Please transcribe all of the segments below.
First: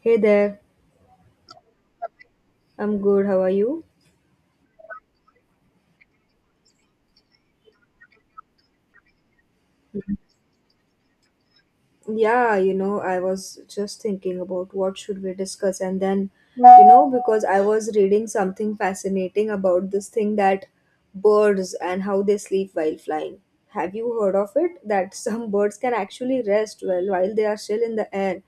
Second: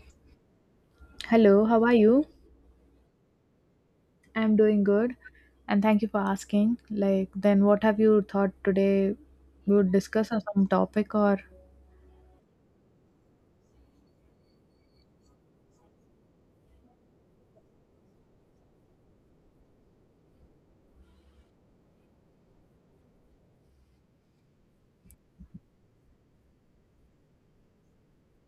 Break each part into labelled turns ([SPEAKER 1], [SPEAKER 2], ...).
[SPEAKER 1] Hey there,
[SPEAKER 2] Hello, how are you?
[SPEAKER 1] I'm good. How are you?
[SPEAKER 2] I'm doing good and thank you for asking. Like, then what have you thought today? We would discuss on some topic or?
[SPEAKER 1] Yeah, I was just thinking about what should we discuss and then, because I was reading something fascinating about this thing that birds and how they sleep while flying. Have you heard of it? That some birds can actually rest well while they are still in the air.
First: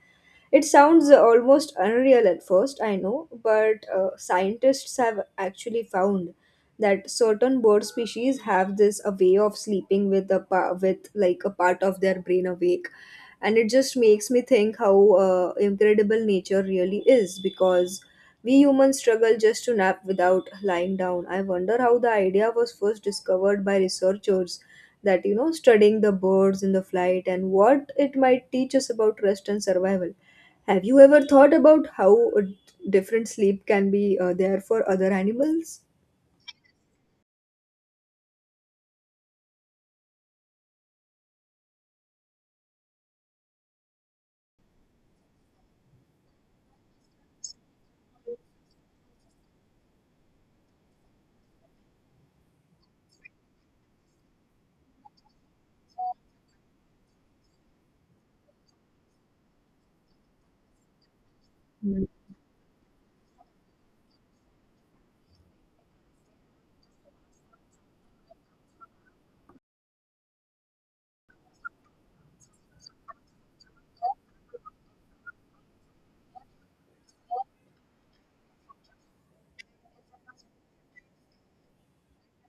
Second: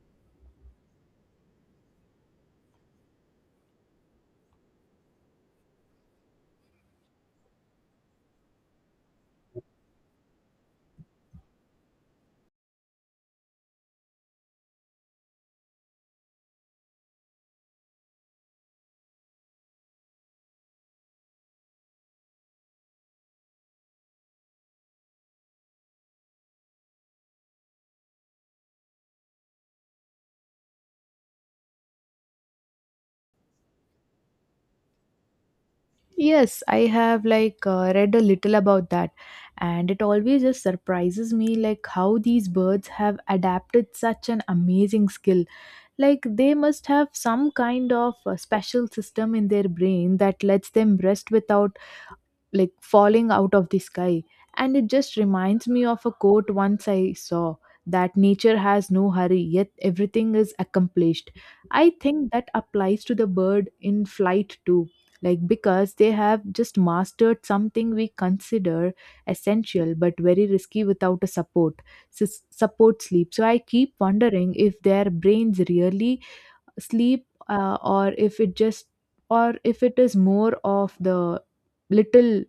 [SPEAKER 1] It sounds almost unreal at first, I know, but scientists have actually found that certain bird species have this a way of sleeping with a with like a part of their brain awake, and it just makes me think how incredible nature really is because we humans struggle just to nap without lying down. I wonder how the idea was first discovered by researchers that studying the birds in the flight and what it might teach us about rest and survival. Have you ever thought about how a different sleep can be there for other animals?
[SPEAKER 2] Yes, I have like read a little about that and it always just surprises me like how these birds have adapted such an amazing skill. Like, they must have some kind of a special system in their brain that lets them rest without like falling out of the sky. And it just reminds me of a quote once I saw that nature has no hurry yet everything is accomplished. I
[SPEAKER 1] Mm.
[SPEAKER 2] think that applies to the bird in flight too, like because they have just mastered something we consider essential but very risky without a support support sleep. So I keep wondering if their brains really sleep or if it just, or if it is more of the little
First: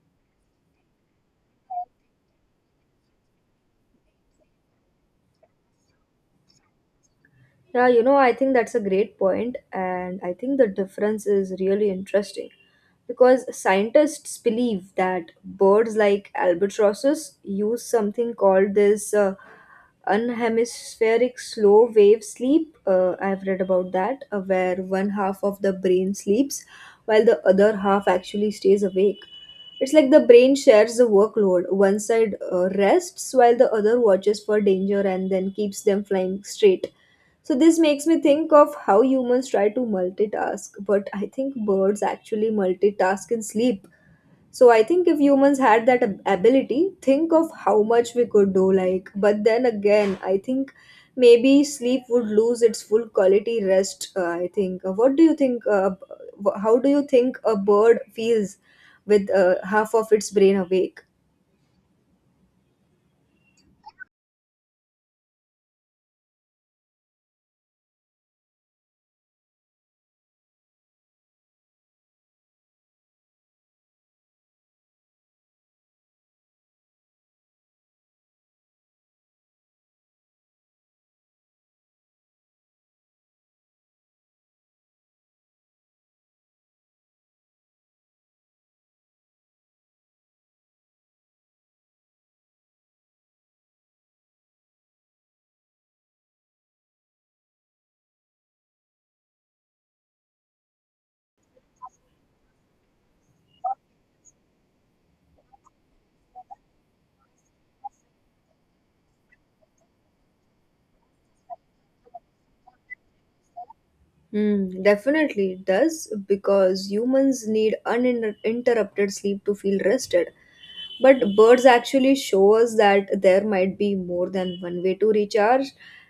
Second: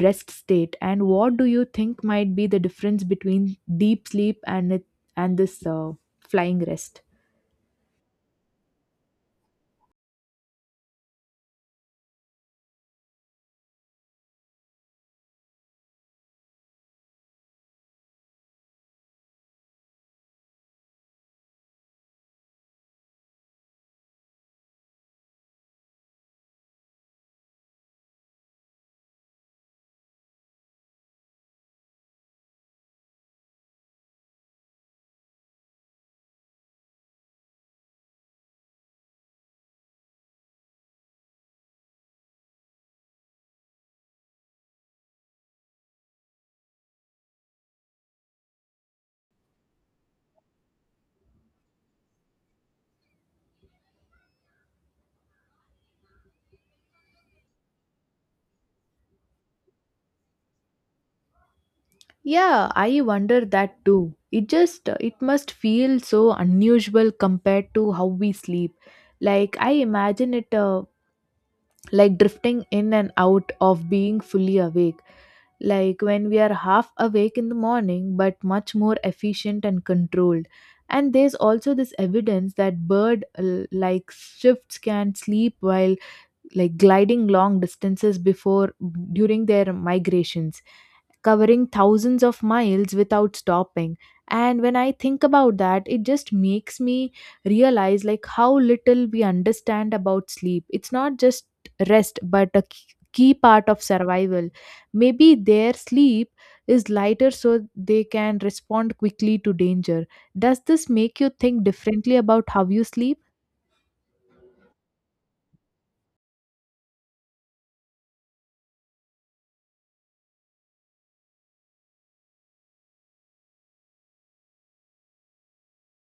[SPEAKER 2] rest state. And what do you think might be the difference between deep sleep and it, and this flying rest?
[SPEAKER 1] Yeah, I think that's a great point, and I think the difference is really interesting because scientists believe that birds like albatrosses use something called this unhemispheric slow wave sleep. I've read about that, where one half of the brain sleeps while the other half actually stays awake. It's like the brain shares the workload. One side rests while the other watches for danger and then keeps them flying straight. So, this makes me think of how humans try to multitask, but I think birds actually multitask in sleep. So I think if humans had that ability, think of how much we could do. Like, but then again, I think maybe sleep would lose its full quality rest. I think. What do you think? How do you think a bird feels with half of its brain awake?
[SPEAKER 2] Yeah, I wonder that too. It just, it must feel so unusual compared to how we sleep. Like, I imagine it like drifting in and out of being fully awake, like when we are half awake in the morning but much more efficient and controlled. And there's also this evidence that like shifts can sleep while like gliding long distances before, during their migrations, covering thousands of miles without stopping. And when I think about that, it just makes me realize like how little we understand about sleep. It's not just rest but key part of survival. Maybe their sleep is lighter so they can respond quickly to danger. Does this make you think differently about how you sleep?
[SPEAKER 1] Mm, definitely it does because humans need uninterrupted sleep to feel rested. But birds actually show us that there might be more than one way to recharge.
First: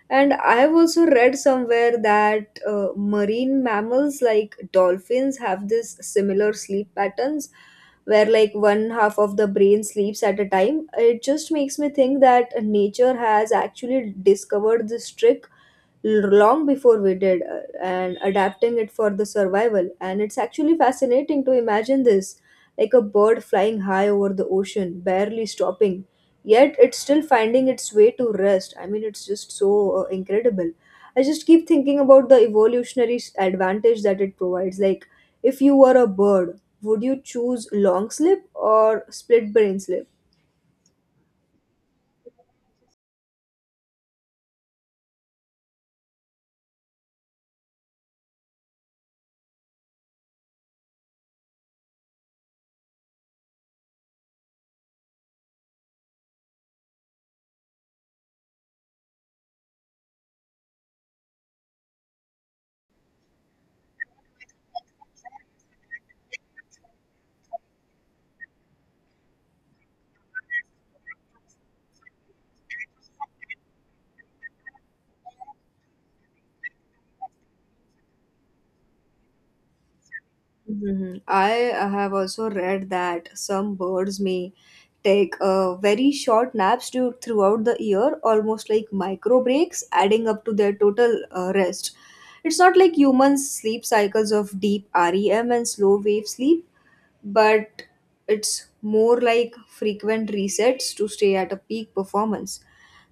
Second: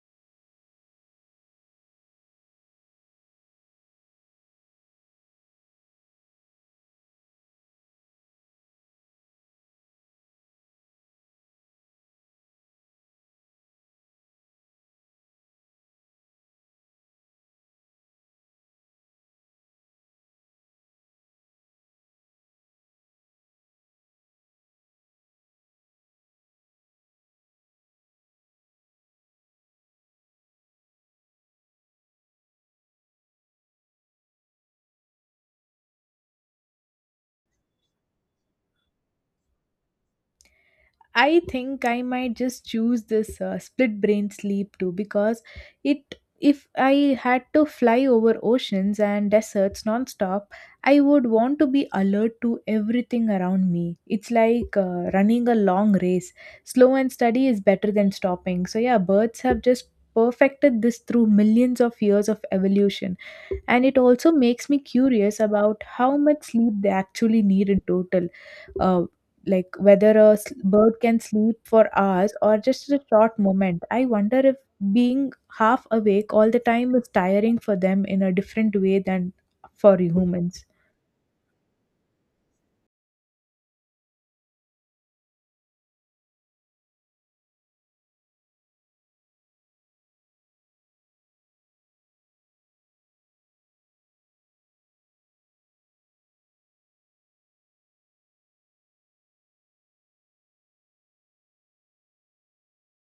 [SPEAKER 1] And I have also read somewhere that marine mammals like dolphins have this similar sleep patterns where like one half of the brain sleeps at a time. It just makes me think that nature has actually discovered this trick long before we did and adapting it for the survival, and it's actually fascinating to imagine this like a bird flying high over the ocean barely stopping, yet it's still finding its way to rest. I mean, it's just so incredible. I just keep thinking about the evolutionary advantage that it provides. Like, if you were a bird, would you choose long slip or split brain slip?
[SPEAKER 2] I think I might just choose this split brain sleep too, because it, if I had to fly over oceans and deserts nonstop, I would want to be alert to everything around me. It's like running a long race. Slow and steady is better than stopping. So yeah, birds have just perfected this through millions of years of evolution. And it also makes me curious about how much sleep they actually need in total, uh, like whether bird can sleep for hours or just a short moment. I wonder if being half awake all the time is tiring for them in a different way than for humans.
[SPEAKER 1] Mhm. I have also read that some birds may take very short naps throughout the year, almost like micro breaks, adding up to their total rest. It's not like humans' sleep cycles of deep REM and slow wave sleep, but it's more like frequent resets to stay at a peak performance.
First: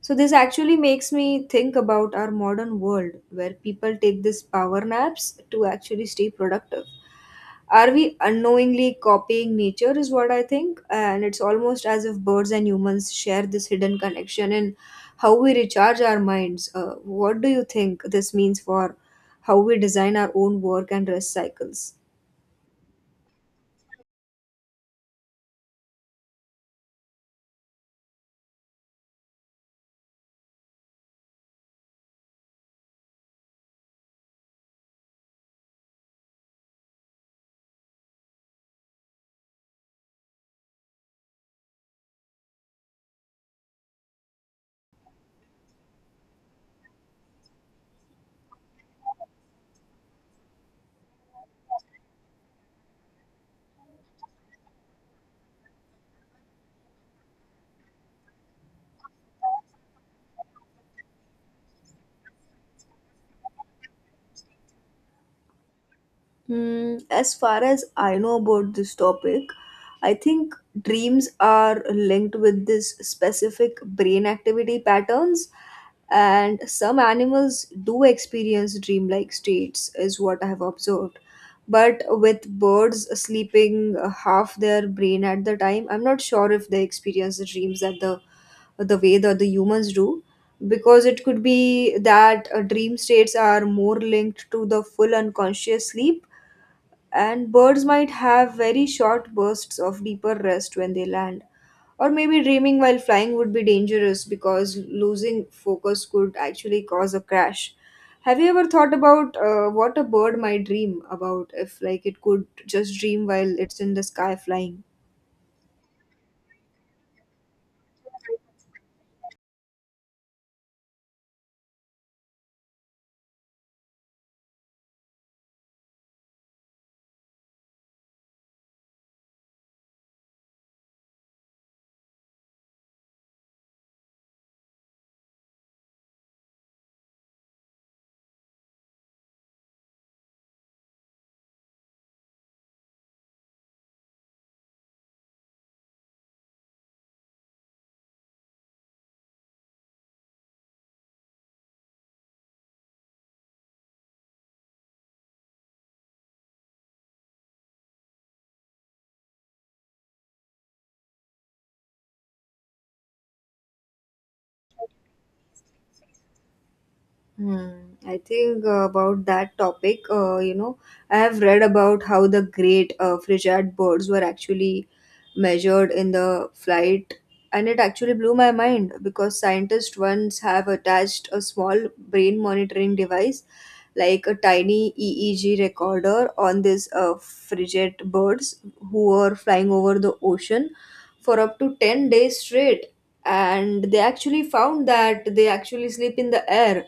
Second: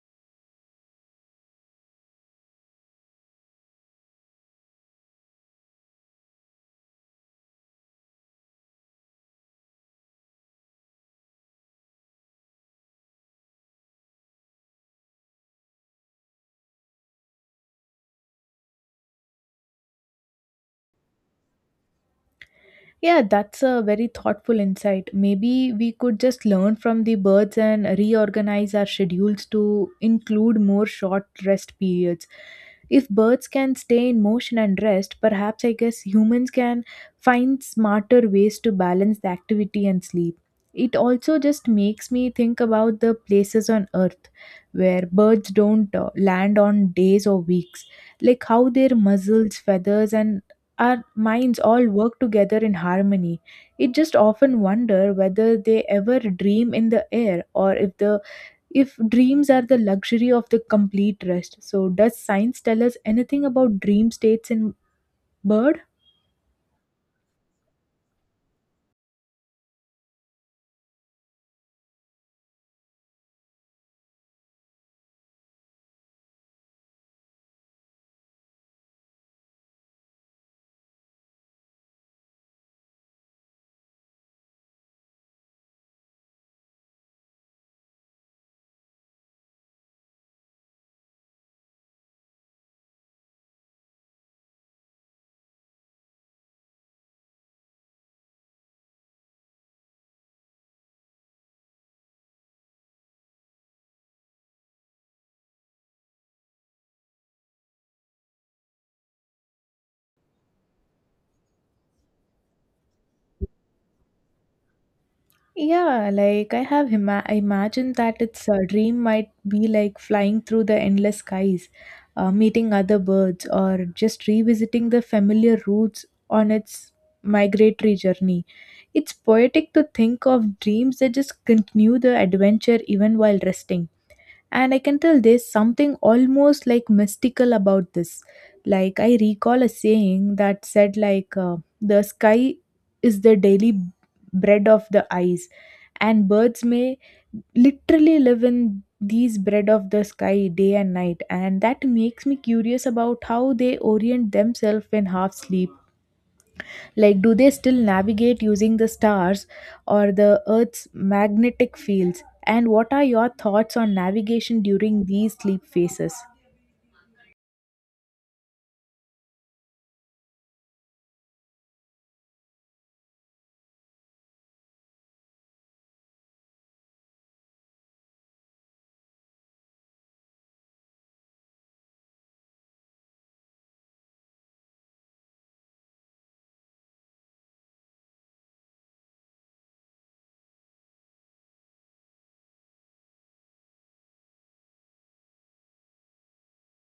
[SPEAKER 1] So, this actually makes me think about our modern world where people take these power naps to actually stay productive. Are we unknowingly copying nature, is what I think, and it's almost as if birds and humans share this hidden connection in how we recharge our minds. What do you think this means for how we design our own work and rest cycles?
[SPEAKER 2] Yeah, that's a very thoughtful insight. Maybe we could just learn from the birds and reorganize our schedules to include more short rest periods. If birds can stay in motion and rest, perhaps I guess humans can find smarter ways to balance the activity and sleep. It also just makes me think about the places on earth where birds don't land on days or weeks, like how their muzzles, feathers, and our minds all work together in harmony. It just often wonder whether they ever dream in the air, or if the, if dreams are the luxury of the complete rest. So does science tell us anything about dream states in bird?
[SPEAKER 1] Hmm, as far as I know about this topic, I think dreams are linked with this specific brain activity patterns, and some animals do experience dreamlike states, is what I have observed. But with birds sleeping half their brain at the time, I'm not sure if they experience the dreams at the way that the humans do because it could be that dream states are more linked to the full unconscious sleep, and birds might have very short bursts of deeper rest when they land. Or maybe dreaming while flying would be dangerous because losing focus could actually cause a crash. Have you ever thought about what a bird might dream about if, like, it could just dream while it's in the sky flying?
[SPEAKER 2] Yeah, like I have I imagine that its dream might be like flying through the endless skies, meeting other birds, or just revisiting the familiar routes on its migratory journey. It's poetic to think of dreams that just continue the adventure even while resting. And I can tell there's something almost like mystical about this. Like I recall a saying that said like the sky is the daily bread of the eyes, and birds may literally live in these bread of the sky day and night. And that makes me curious about how they orient themselves in half sleep, like, do they still navigate using the stars or the Earth's magnetic fields? And what are your thoughts on navigation during these sleep phases?
[SPEAKER 1] Hmm. I think about that topic. I have read about how the great frigate birds were actually measured in the flight, and it actually blew my mind because scientists once have attached a small brain monitoring device, like a tiny EEG recorder, on these frigate birds who were flying over the ocean for up to 10 days straight. And they actually found that they actually sleep in the air,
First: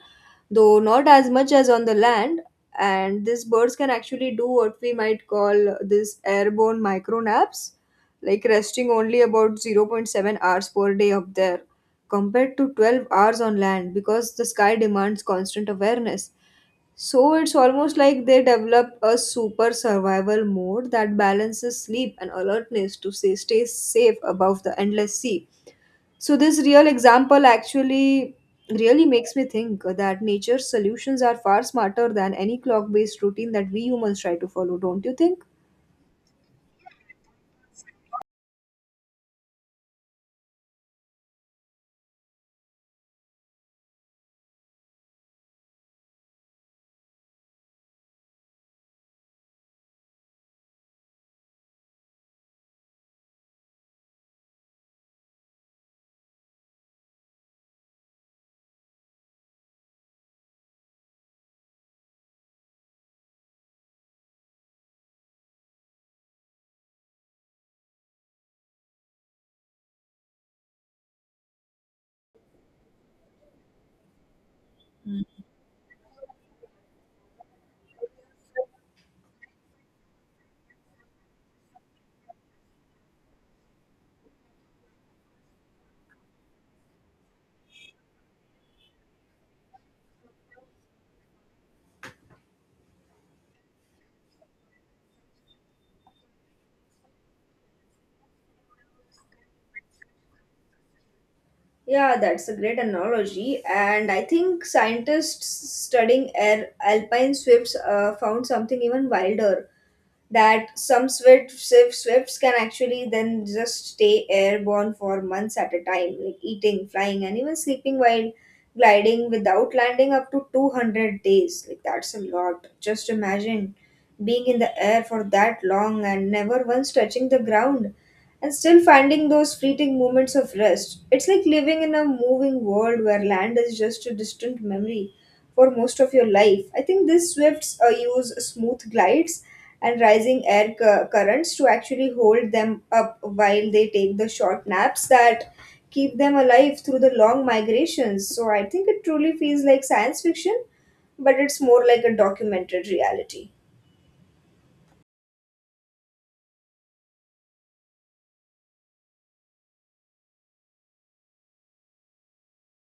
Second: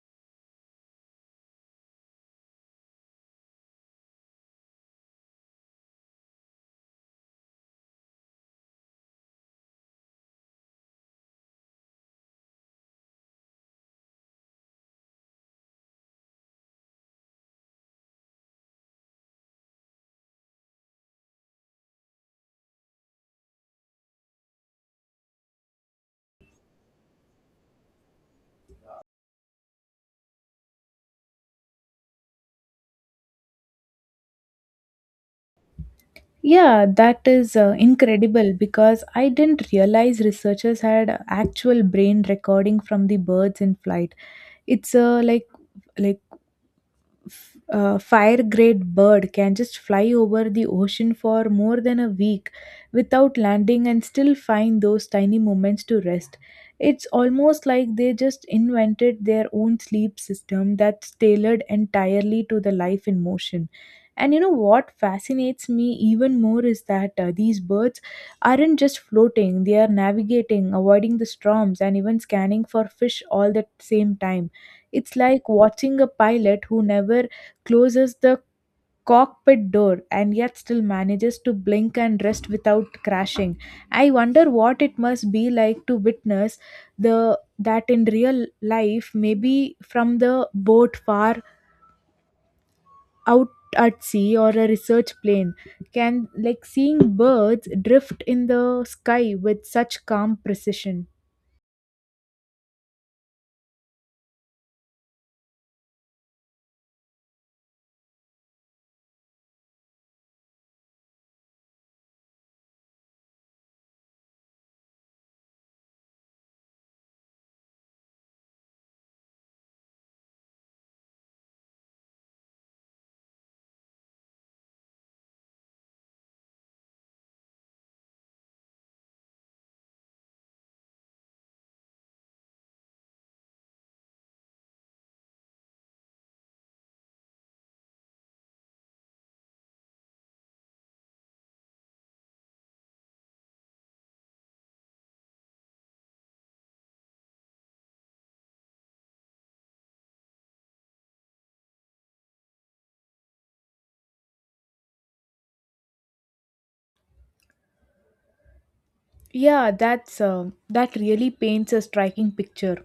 [SPEAKER 1] though not as much as on the land. And these birds can actually do what we might call this airborne micro naps, like resting only about 0.7 hours per day up there, compared to 12 hours on land because the sky demands constant awareness. So it's almost like they develop a super survival mode that balances sleep and alertness to say stay safe above the endless sea. So this real example actually really makes me think that nature's solutions are far smarter than any clock based routine that we humans try to follow, don't you think?
[SPEAKER 2] Yeah, that is incredible because I didn't realize researchers had actual brain recording from the birds in flight. It's like, like fire grade bird can just fly over the ocean for more than a week without landing and still find those tiny moments to rest. It's almost like they just invented their own sleep system that's tailored entirely to the life in motion. And you know what fascinates me even more is that these birds aren't just floating, they are navigating, avoiding the storms, and even scanning for fish all at the same time. It's like watching a pilot who never closes the cockpit door and yet still manages to blink and rest without crashing. I wonder what it must be like to witness the that in real life, maybe from the boat far out at sea or a research plane, can like seeing birds drift in the sky with such calm precision.
[SPEAKER 1] Yeah, that's a great analogy. And I think scientists studying alpine swifts found something even wilder. That some swift, swifts can actually then just stay airborne for months at a time, like eating, flying, and even sleeping while gliding without landing up to 200 days. Like that's a lot. Just imagine being in the air for that long and never once touching the ground and still finding those fleeting moments of rest. It's like living in a moving world where land is just a distant memory for most of your life. I think these swifts use smooth glides and rising air currents to actually hold them up while they take the short naps that keep them alive through the long migrations. So I think it truly feels like science fiction, but it's more like a documented reality.
[SPEAKER 2] Yeah, that's that really paints a striking picture.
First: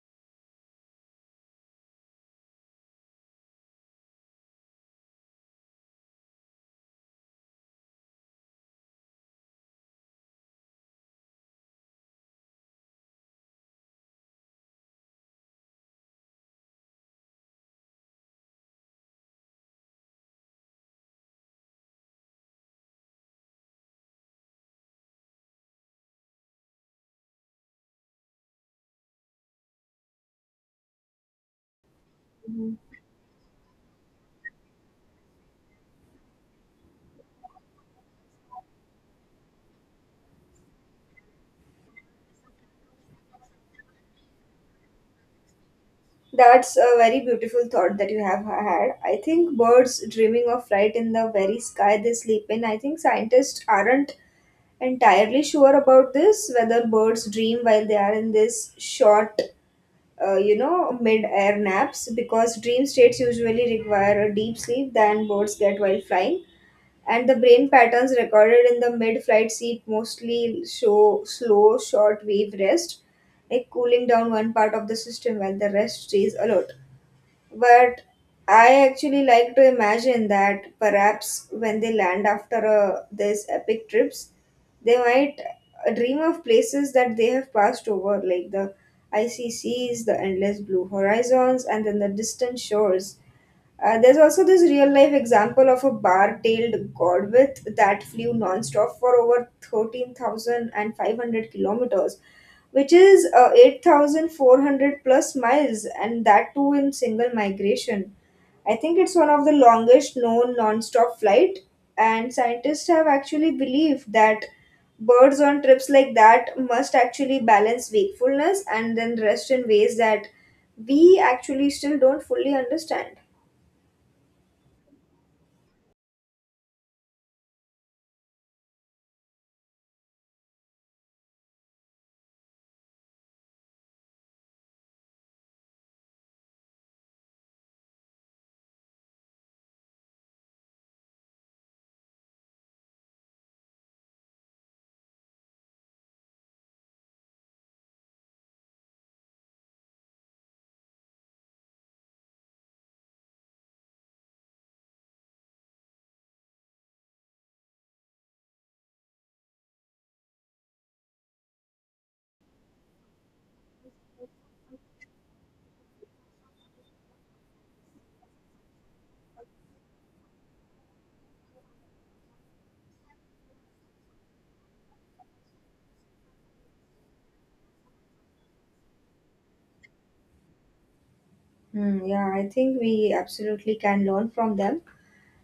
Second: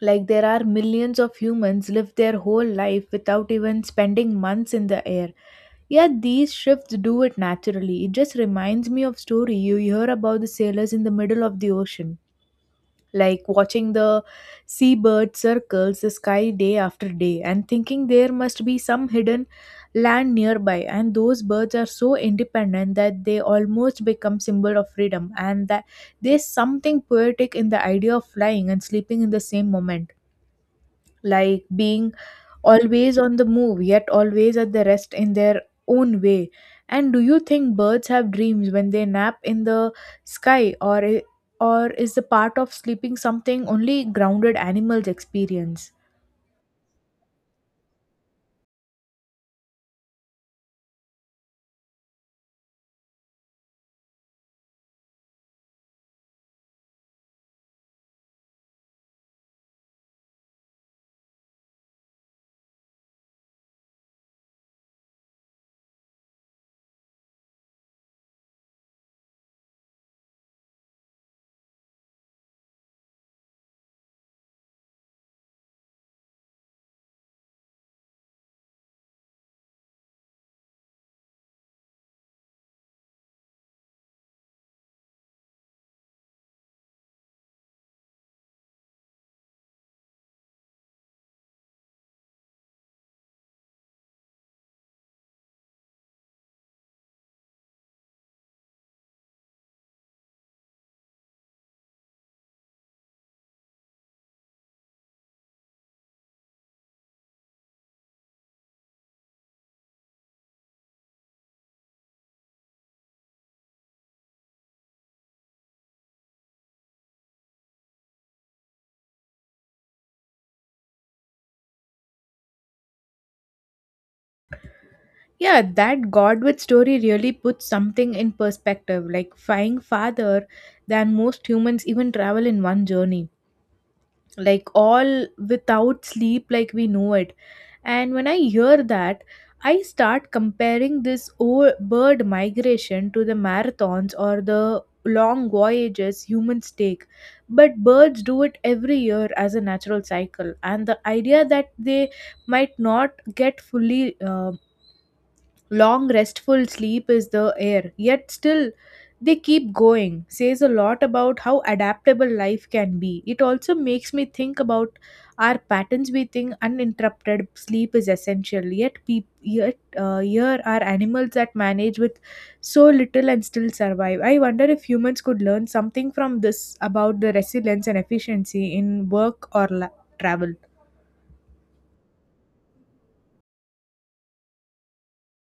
[SPEAKER 2] Like there are millions of humans live their whole life without even spending months in the air. Yet these shifts do it naturally. It just reminds me of story you hear about the sailors in the middle of the ocean, like watching the seabird circles the sky day after day and thinking there must be some hidden land nearby. And those birds are so independent that they almost become symbol of freedom. And that there's something poetic in the idea of flying and sleeping in the same moment, like being always on the move yet always at the rest in their own way. And do you think birds have dreams when they nap in the sky, or is the part of sleeping something only grounded animals experience?
[SPEAKER 1] That's a very beautiful thought that you have had. I think birds dreaming of flight in the very sky they sleep in, I think scientists aren't entirely sure about this whether birds dream while they are in this short mid-air naps because dream states usually require a deep sleep than birds get while flying, and the brain patterns recorded in the mid-flight sleep mostly show slow short wave rest, like cooling down one part of the system while the rest stays alert. But I actually like to imagine that perhaps when they land after these epic trips, they might dream of places that they have passed over, like the icy seas, the endless blue horizons, and then the distant shores. There's also this real life example of a bar tailed godwith that flew nonstop for over 13,500 kilometers, which is 8,400 plus miles, and that too in single migration. I think it's one of the longest known nonstop flight, and scientists have actually believed that birds on trips like that must actually balance wakefulness and then rest in ways that we actually still don't fully understand.
[SPEAKER 2] Yeah, that Godwit story really puts something in perspective, like flying farther than most humans even travel in one journey, like all without sleep like we know it. And when I hear that, I start comparing this bird migration to the marathons or the long voyages humans take, but birds do it every year as a natural cycle. And the idea that they might not get fully long, restful sleep is the air, yet still they keep going, says a lot about how adaptable life can be. It also makes me think about our patterns. We think uninterrupted sleep is essential, yet here are animals that manage with so little and still survive. I wonder if humans could learn something from this about the resilience and efficiency in work or travel.
[SPEAKER 1] Hmm, yeah, I think we absolutely can learn from them,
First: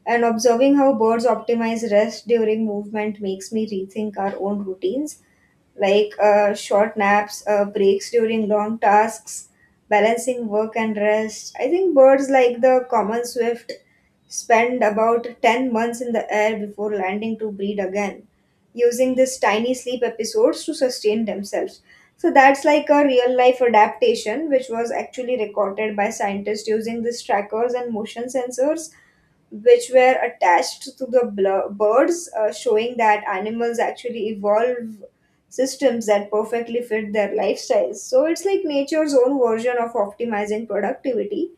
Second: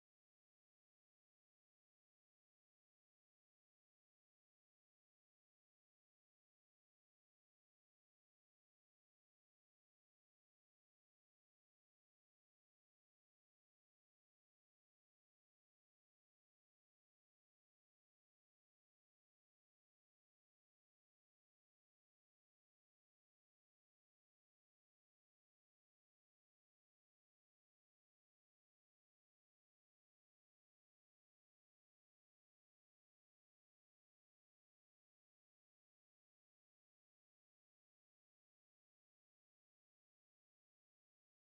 [SPEAKER 1] and observing how birds optimize rest during movement makes me rethink our own routines, like short naps, breaks during long tasks, balancing work and rest. I think birds like the common swift spend about 10 months in the air before landing to breed again, using these tiny sleep episodes to sustain themselves. So that's like a real life adaptation which was actually recorded by scientists using these trackers and motion sensors which were attached to the birds, showing that animals actually evolve systems that perfectly fit their lifestyles. So it's like nature's own version of optimizing productivity,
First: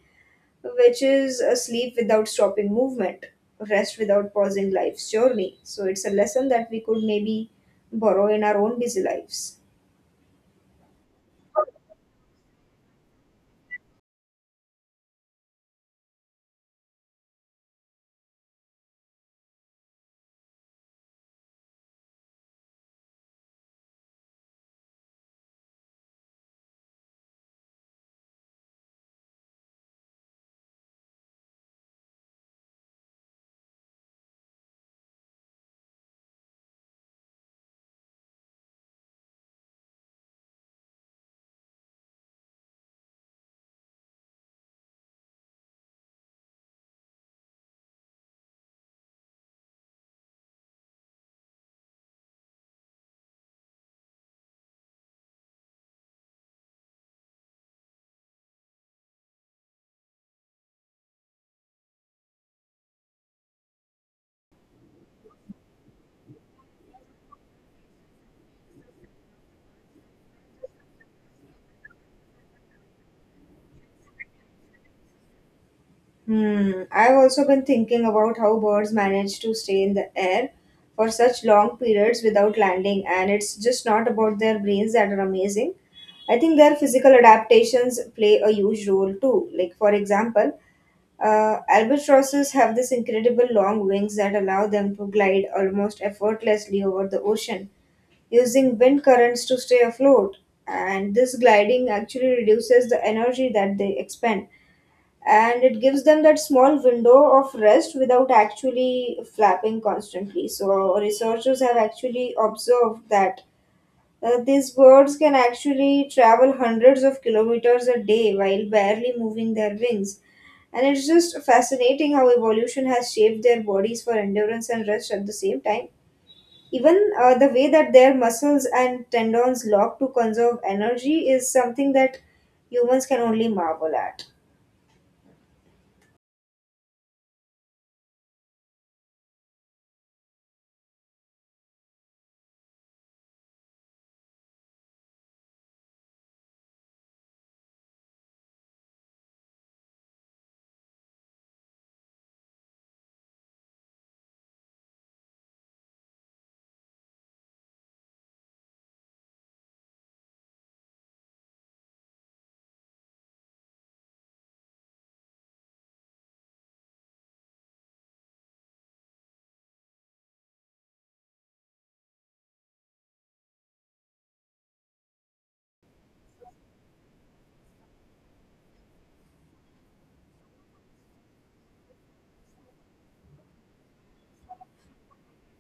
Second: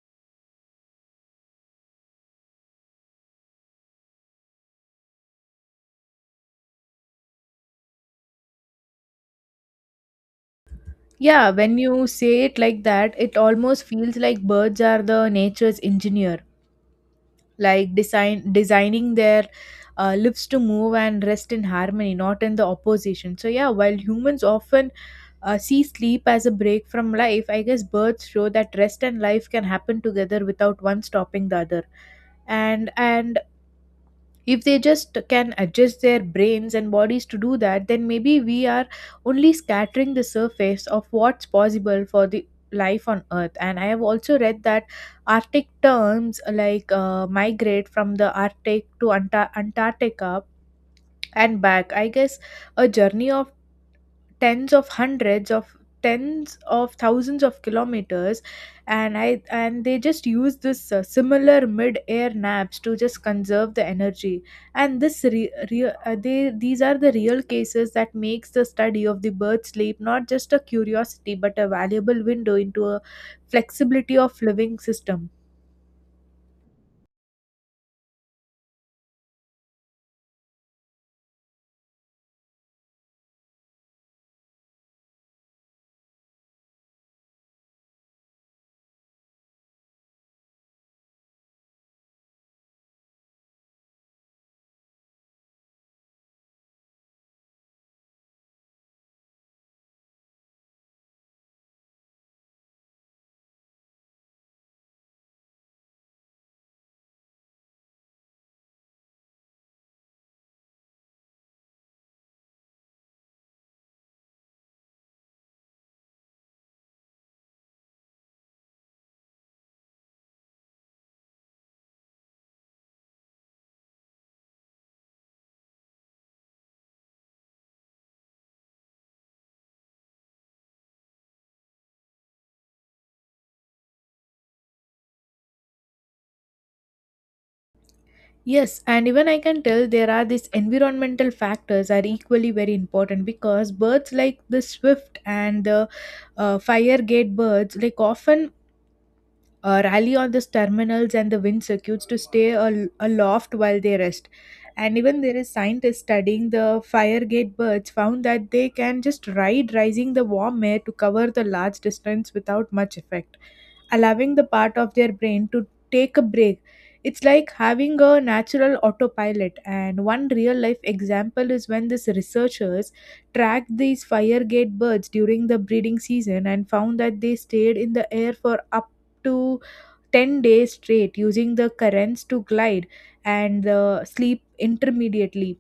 [SPEAKER 1] which is a sleep without stopping movement, rest without pausing life's journey. So it's a lesson that we could maybe borrow in our own busy lives.
[SPEAKER 2] Yeah, when you say it like that, it almost feels like birds are the nature's engineer, like designing their lives to move and rest in harmony, not in the opposition. So yeah, while humans often see sleep as a break from life, I guess birds show that rest and life can happen together without one stopping the other. And if they just can adjust their brains and bodies to do that, then maybe we are only scattering the surface of what's possible for the life on earth. And I have also read that arctic terms like migrate from the arctic to antarctica and back, I guess a journey of tens of hundreds of tens of thousands of kilometers. And they just use this similar mid air naps to just conserve the energy. And this re- re- they these are the real cases that makes the study of the bird sleep not just a curiosity but a valuable window into a flexibility of living system.
[SPEAKER 1] Hmm. I've also been thinking about how birds manage to stay in the air for such long periods without landing, and it's just not about their brains that are amazing. I think their physical adaptations play a huge role too. Like, for example, albatrosses have this incredible long wings that allow them to glide almost effortlessly over the ocean, using wind currents to stay afloat. And this gliding actually reduces the energy that they expend, and it gives them that small window of rest without actually flapping constantly. So, researchers have actually observed that these birds can actually travel hundreds of kilometers a day while barely moving their wings. And it's just fascinating how evolution has shaped their bodies for endurance and rest at the same time. Even the way that their muscles and tendons lock to conserve energy is something that humans can only marvel at.
[SPEAKER 2] Yes, and even I can tell there are these environmental factors are equally very important because birds like the swift and the fire gate birds like often rally on the terminals and the wind circuits to stay aloft while they rest. And even there is scientists studying the fire gate birds found that they can just ride rising the warm air to cover the large distance without much effect, allowing the part of their brain to take a break. It's like having a natural autopilot. And one real life example is when these researchers tracked these fire gate birds during the breeding season and found that they stayed in the air for up to 10 days straight using the currents to glide and sleep intermediately.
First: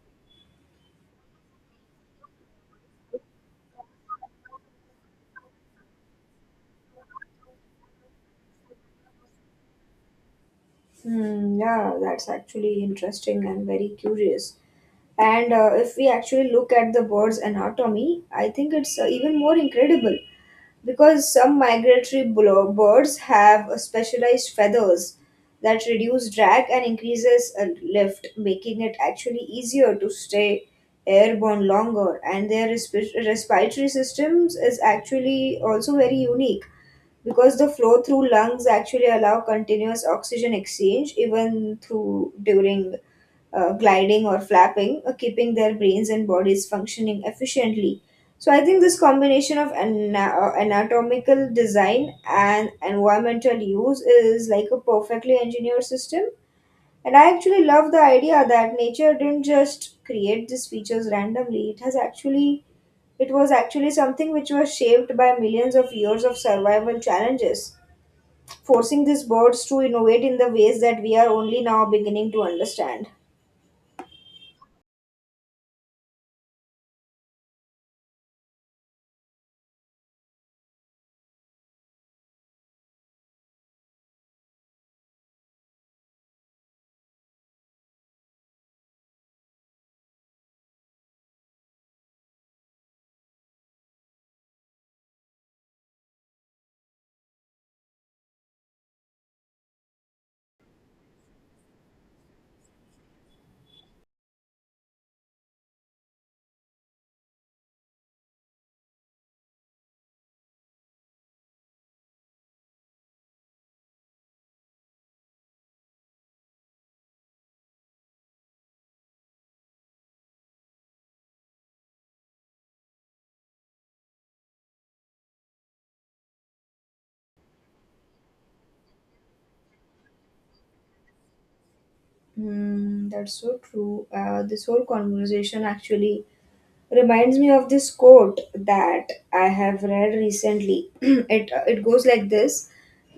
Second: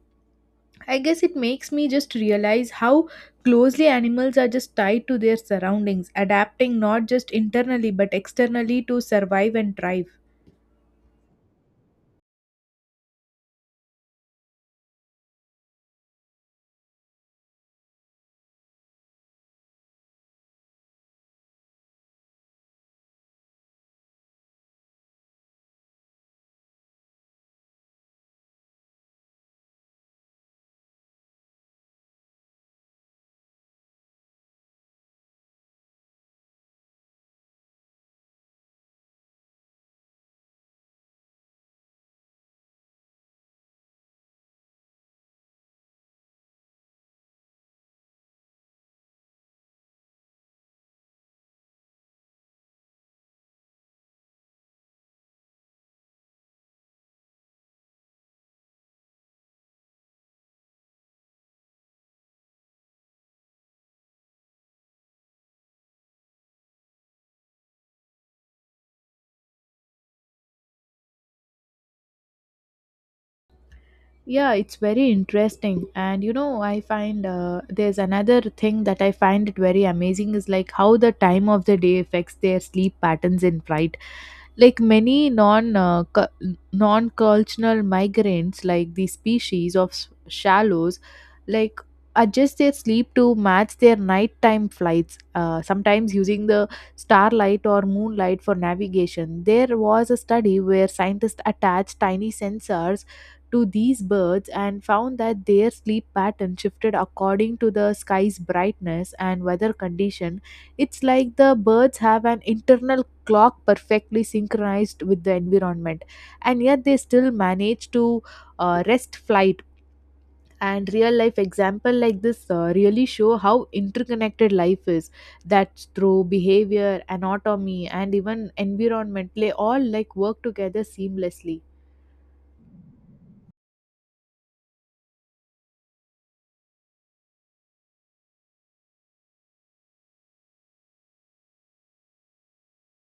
[SPEAKER 2] I guess it makes me just realize how closely animals are just tied to their surroundings, adapting not just internally but externally to survive and thrive.
[SPEAKER 1] Hmm, yeah, that's actually interesting and very curious. And if we actually look at the bird's anatomy, I think it's even more incredible because some migratory birds have specialized feathers that reduce drag and increases lift, making it actually easier to stay airborne longer. And their respiratory systems is actually also very unique because the flow through lungs actually allow continuous oxygen exchange even through during gliding or flapping, keeping their brains and bodies functioning efficiently. So I think this combination of anatomical design and environmental use is like a perfectly engineered system, and I actually love the idea that nature didn't just create these features randomly. It has actually it was actually something which was shaped by millions of years of survival challenges, forcing these birds to innovate in the ways that we are only now beginning to understand.
[SPEAKER 2] Yeah, it's very interesting. And you know, I find there's another thing that I find it very amazing is like how the time of the day affects their sleep patterns in fright. Like many non-cultural migrants, like the species of shallows, like adjust their sleep to match their nighttime flights. Sometimes using the starlight or moonlight for navigation. There was a study where scientists attached tiny sensors to these birds and found that their sleep pattern shifted according to the sky's brightness and weather condition. It's like the birds have an internal clock perfectly synchronized with the environment, and yet they still manage to rest flight. And real life example like this really show how interconnected life is. That through behavior, anatomy, and even environment play all like work together seamlessly.
[SPEAKER 1] Hmm, that's so true. This whole conversation actually reminds me of this quote that I have read recently. It goes like this:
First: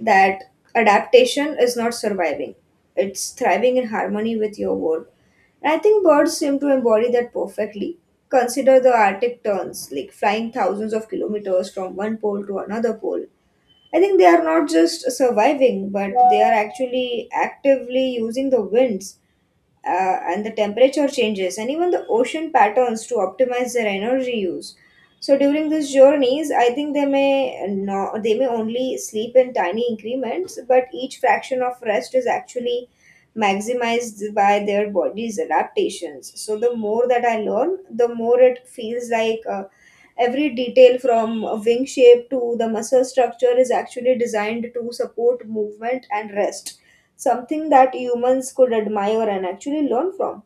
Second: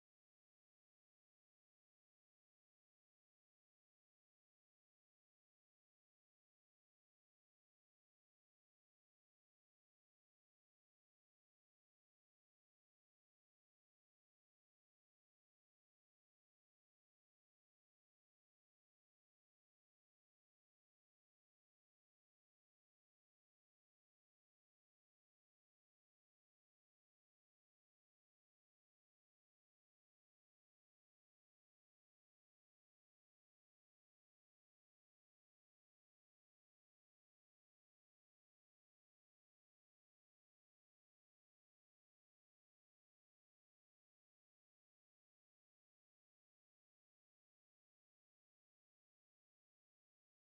[SPEAKER 1] that adaptation is not surviving; it's thriving in harmony with your world. And I think birds seem to embody that perfectly. Consider the Arctic terns, like flying thousands of kilometers from one pole to another pole. I think they are not just surviving, but they are actually actively using the winds and the temperature changes and even the ocean patterns to optimize their energy use. So during these journeys, I think they may no, they may only sleep in tiny increments, but each fraction of rest is actually maximized by their body's adaptations. So the more that I learn, the more it feels like every detail from a wing shape to the muscle structure is actually designed to support movement and rest, something that humans could admire and actually learn from.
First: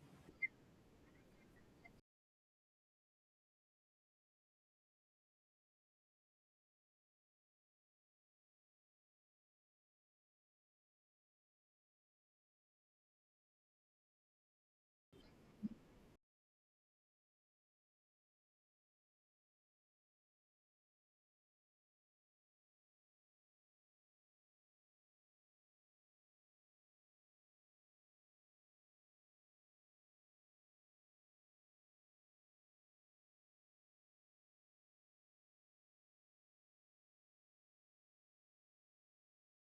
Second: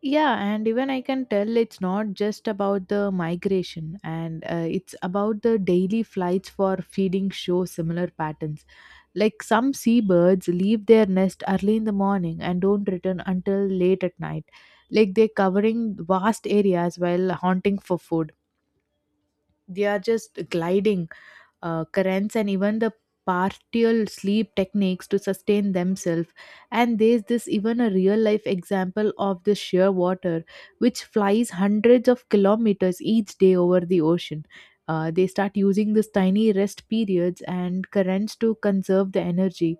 [SPEAKER 2] Yeah, and even I can tell it's not just about the migration, and it's about the daily flights for feeding show similar patterns. Like some seabirds leave their nest early in the morning and don't return until late at night. Like they're covering vast areas while hunting for food. They are just gliding currents and even the partial sleep techniques to sustain themselves. And there's this even a real life example of the sheer water, which flies hundreds of kilometers each day over the ocean. They start using this tiny rest periods and currents to conserve the energy,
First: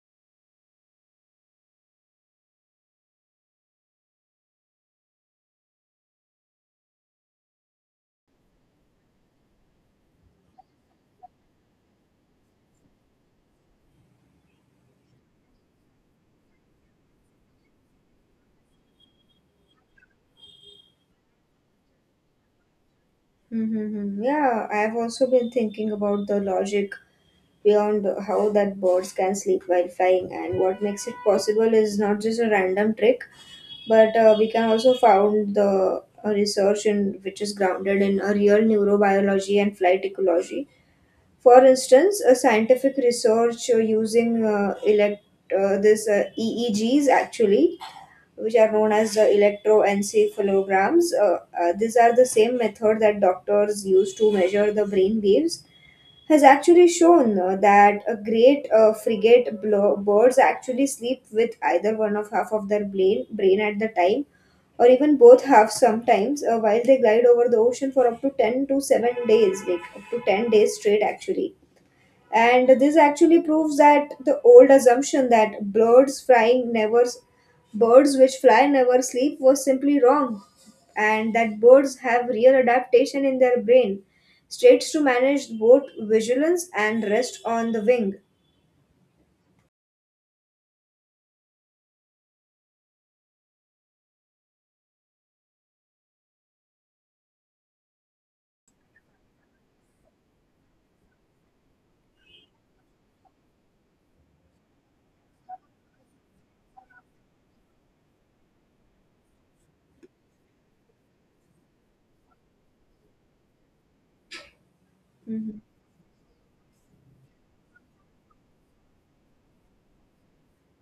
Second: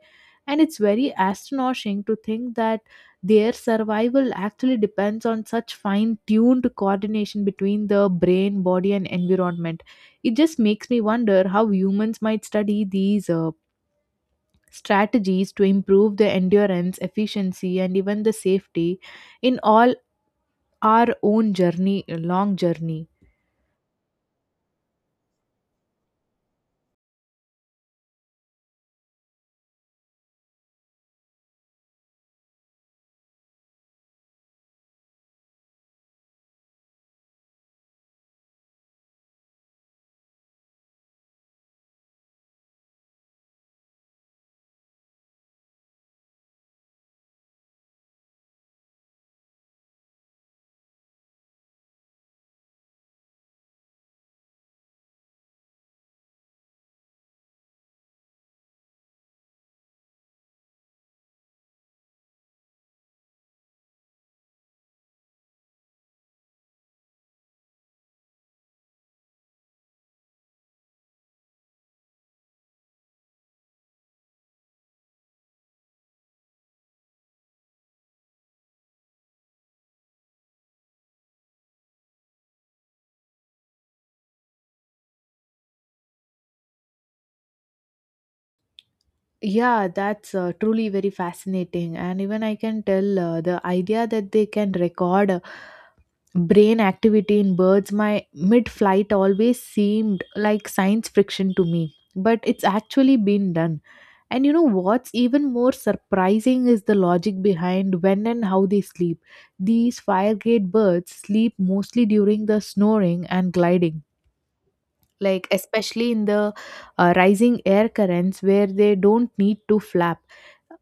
[SPEAKER 2] and it's very astonishing to think that their survival actually depends on such fine tuned coordination between the brain body and environment. It just makes me wonder how humans might study these strategies to improve the endurance, efficiency, and even the safety in all our own journey, long journey.
[SPEAKER 1] Mm-hmm. Yeah, I have also been thinking about the logic beyond how that birds can sleep while flying, and what makes it possible is not just a random trick, but we can also found the research in which is grounded in a real neurobiology and flight ecology. For instance, a scientific research using elect this EEGs actually, which are known as the electroencephalograms. These are the same method that doctors use to measure the brain waves. Has actually shown that a great frigate birds actually sleep with either one of half of their brain at the time, or even both halves sometimes, while they glide over the ocean for up to 10 to 7 days, like up to 10 days straight actually. And this actually proves that the old assumption that birds which fly never sleep was simply wrong, and that birds have real adaptation in their brain states to manage both vigilance and rest on the wing.
[SPEAKER 2] Yeah, that's truly very fascinating. And even I can tell the idea that they can record brain activity in birds, my mid flight always seemed like science fiction to me. But it's actually been done. And you know what's even more surprising is the logic behind when and how they sleep. These firegrade birds sleep mostly during the snoring and gliding, like
[SPEAKER 1] Mhm.
[SPEAKER 2] especially in the rising air currents where they don't need to flap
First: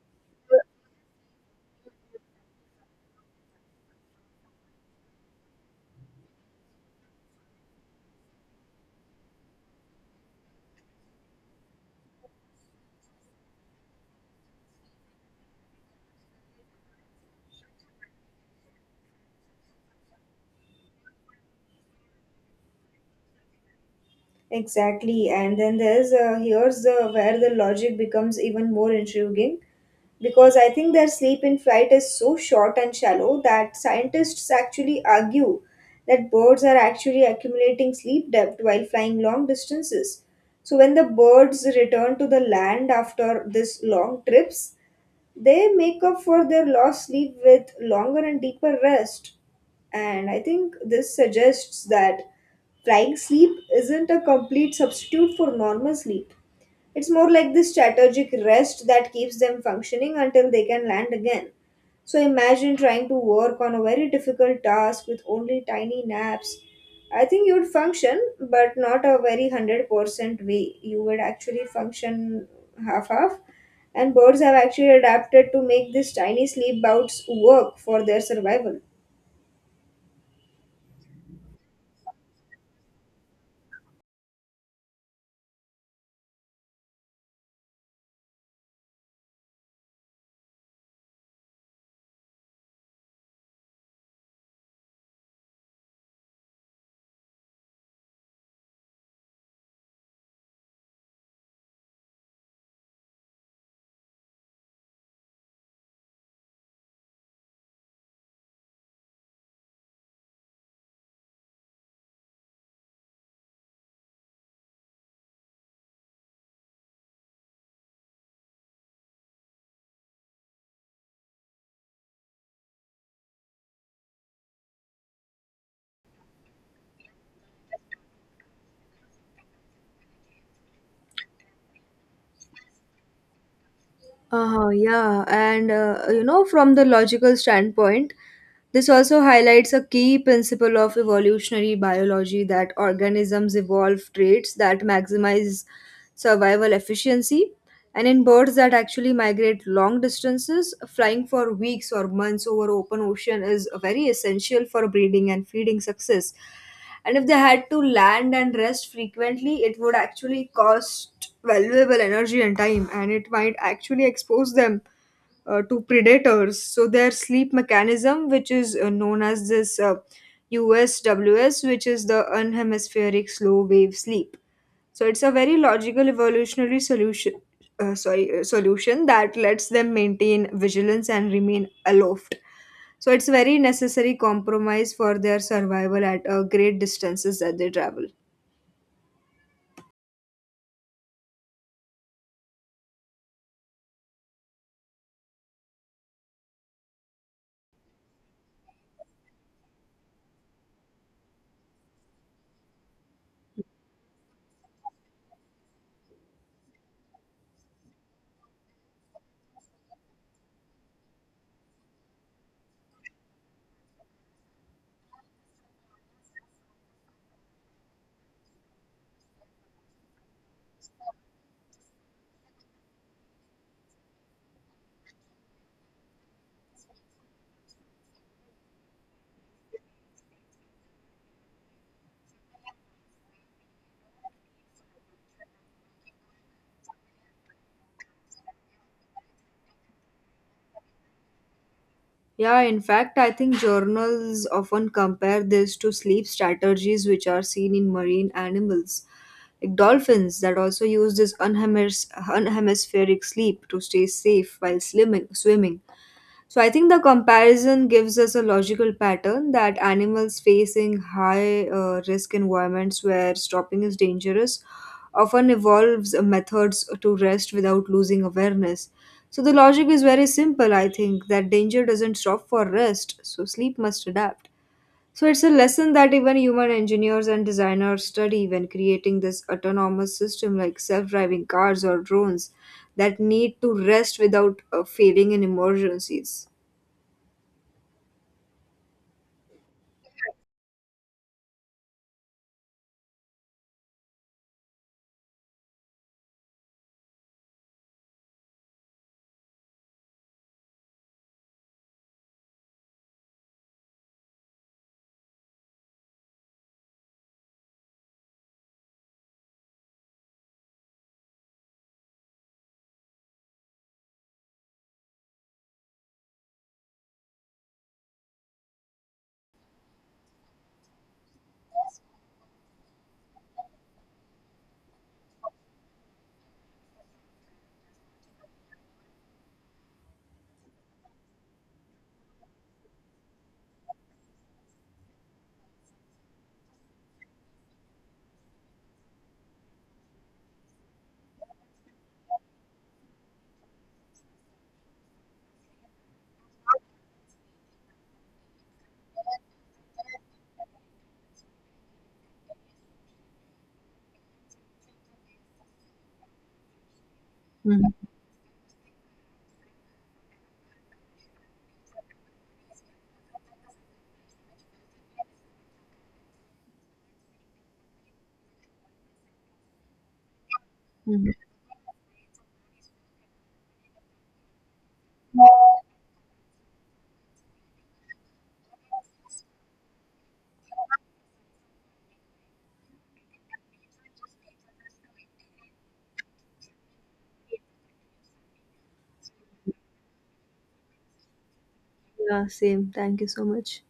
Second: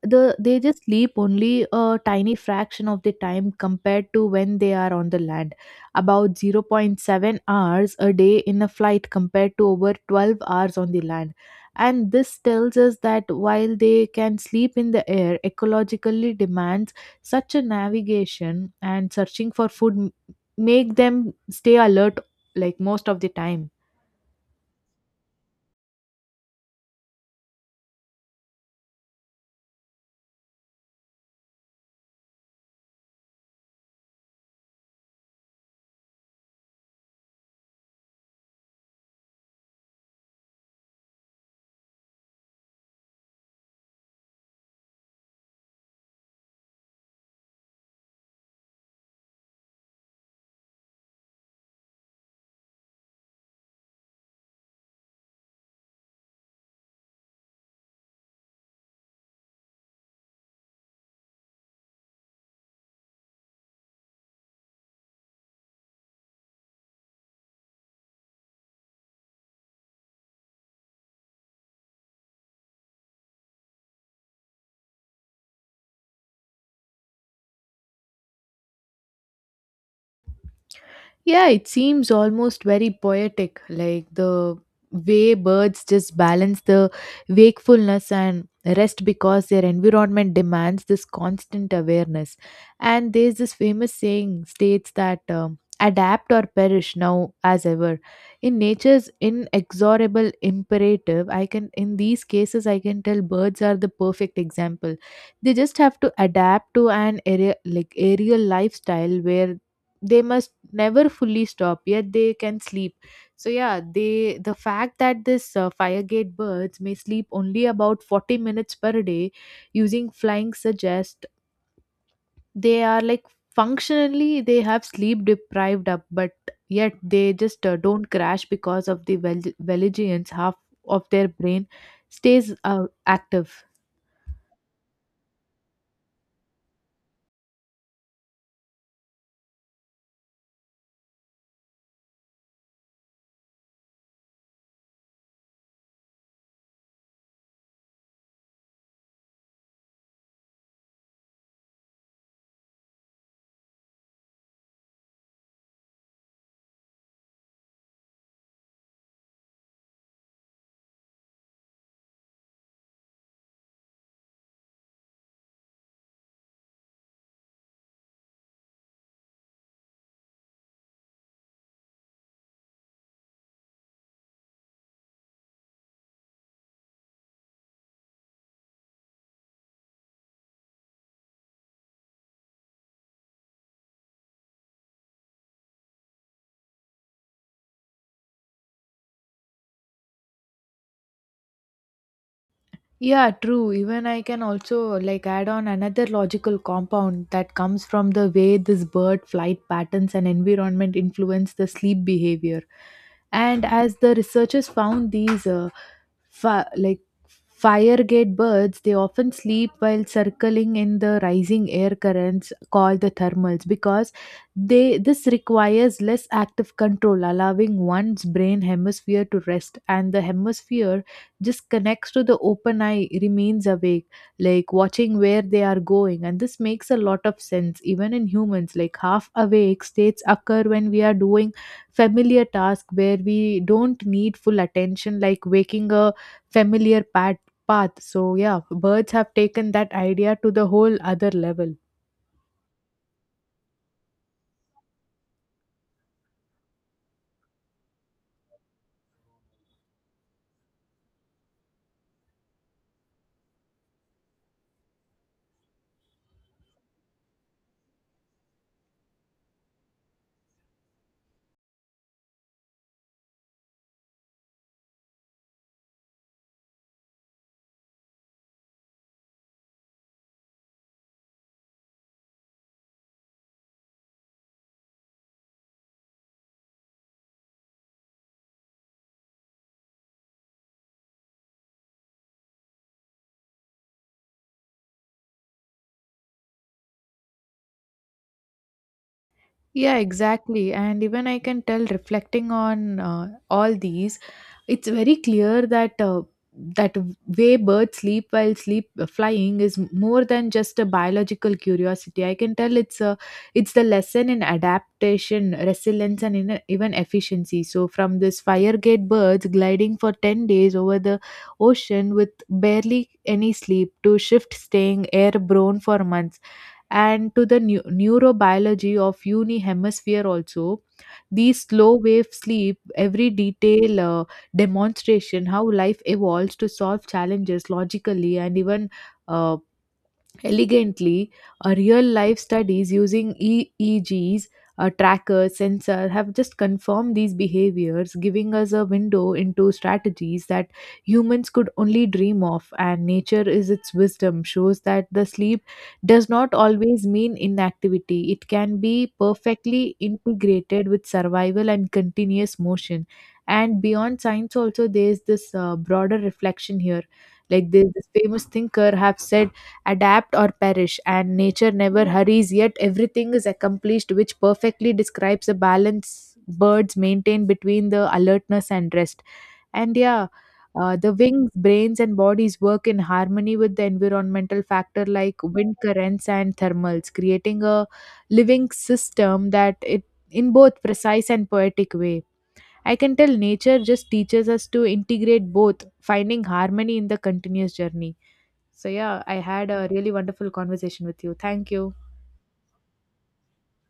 [SPEAKER 2] they just sleep only a tiny fraction of the time compared to when they are on the land, about zero point 0.7 hours a day in a flight compared to over 12 hours on the land. And this tells us that while they can sleep in the air, ecologically demands such a navigation and searching for food make them stay alert like most of the time.
[SPEAKER 1] Exactly. And then there's here's the where the logic becomes even more intriguing, because I think their sleep in flight is so short and shallow that scientists actually argue that birds are actually accumulating sleep depth while flying long distances. So when the birds return to the land after this long trips, they make up for their lost sleep with longer and deeper rest. And I think this suggests that flying sleep isn't a complete substitute for normal sleep. It's more like this strategic rest that keeps them functioning until they can land again. So imagine trying to work on a very difficult task with only tiny naps. I think you'd function, but not a very 100% way. You would actually function half. And birds have actually adapted to make these tiny sleep bouts work for their survival.
[SPEAKER 2] Yeah, it seems almost very poetic, like the way birds just balance the wakefulness and rest because their environment demands this constant awareness. And there's this famous saying states that adapt or perish, now as ever. In nature's inexorable imperative, I can, in these cases, I can tell birds are the perfect example. They just have to adapt to an area like aerial lifestyle where they must never fully stop yet they can sleep. So yeah, the fact that this firegate birds may sleep only about 40 minutes per day using flying suggest they are like functionally they have sleep deprived up, but yet they just don't crash because of the valigians half of their brain stays active.
[SPEAKER 1] Yeah, and from the logical standpoint, this also highlights a key principle of evolutionary biology that organisms evolve traits that maximize survival efficiency, and in birds that actually migrate long distances, flying for weeks or months over open ocean is very essential for breeding and feeding success. And if they had to land and rest frequently, it would actually cost valuable energy and time, and it might actually expose them to predators. So their sleep mechanism, which is known as this USWS, which is the unhemispheric slow wave sleep, so it's a very logical evolutionary solution. Sorry, solution that lets them maintain vigilance and remain aloft. So it's very necessary compromise for their survival at great distances that they travel.
[SPEAKER 2] Yeah, true. Even I can also like add on another logical compound that comes from the way this bird flight patterns and environment influence the sleep behavior. And as the researchers found these fi- like firegate birds, they often sleep while circling in the rising air currents called the thermals, because they this requires less active control, allowing one's brain hemisphere to rest and the hemisphere just connects to the open eye remains awake, like watching where they are going. And this makes a lot of sense even in humans, like half awake states occur when we are doing familiar task where we don't need full attention, like waking a familiar pat path. So yeah, birds have taken that idea to the whole other level.
[SPEAKER 1] Yeah, in fact, I think journals often compare this to sleep strategies which are seen in marine animals, like dolphins that also use this unhemispheric sleep to stay safe while swimming. So I think the comparison gives us a logical pattern that animals facing high risk environments where stopping is dangerous often evolves methods to rest without losing awareness. So the logic is very simple, I think, that danger doesn't stop for rest, so sleep must adapt. So it's a lesson that even human engineers and designers study when creating this autonomous system like self-driving cars or drones that need to rest without failing in emergencies.
[SPEAKER 2] Yeah, exactly. And even I can tell reflecting on all these, it's very clear that that way birds sleep while sleep flying is more than just a biological curiosity. I can tell it's the lesson in adaptation, resilience, and in even efficiency. So from this firegate birds gliding for 10 days over the ocean with barely any sleep to shift staying airborne for months, and to the neurobiology of uni hemisphere also these slow wave sleep, every detail demonstration how life evolves to solve challenges logically and even uh, elegantly. A real life studies using eegs, a tracker sensor have just confirmed these behaviors, giving us a window into strategies that humans could only dream of. And nature is its wisdom shows that the sleep does not always mean inactivity, it can be perfectly integrated with survival and continuous motion. And beyond science also there is this broader reflection here, like
[SPEAKER 1] Mhm,
[SPEAKER 2] this famous thinker have said adapt or perish and nature never hurries yet everything is accomplished, which perfectly describes the balance birds maintain between the alertness and rest. And yeah, the
[SPEAKER 1] mhm.
[SPEAKER 2] wings brains and bodies work in harmony with the environmental factor like wind currents and thermals, creating a living system that it in both precise and poetic way. I can tell nature just teaches us to integrate both, finding harmony in the continuous journey. So yeah, I had a really wonderful conversation with you. Thank you.
[SPEAKER 1] Yeah, same. Thank you so much.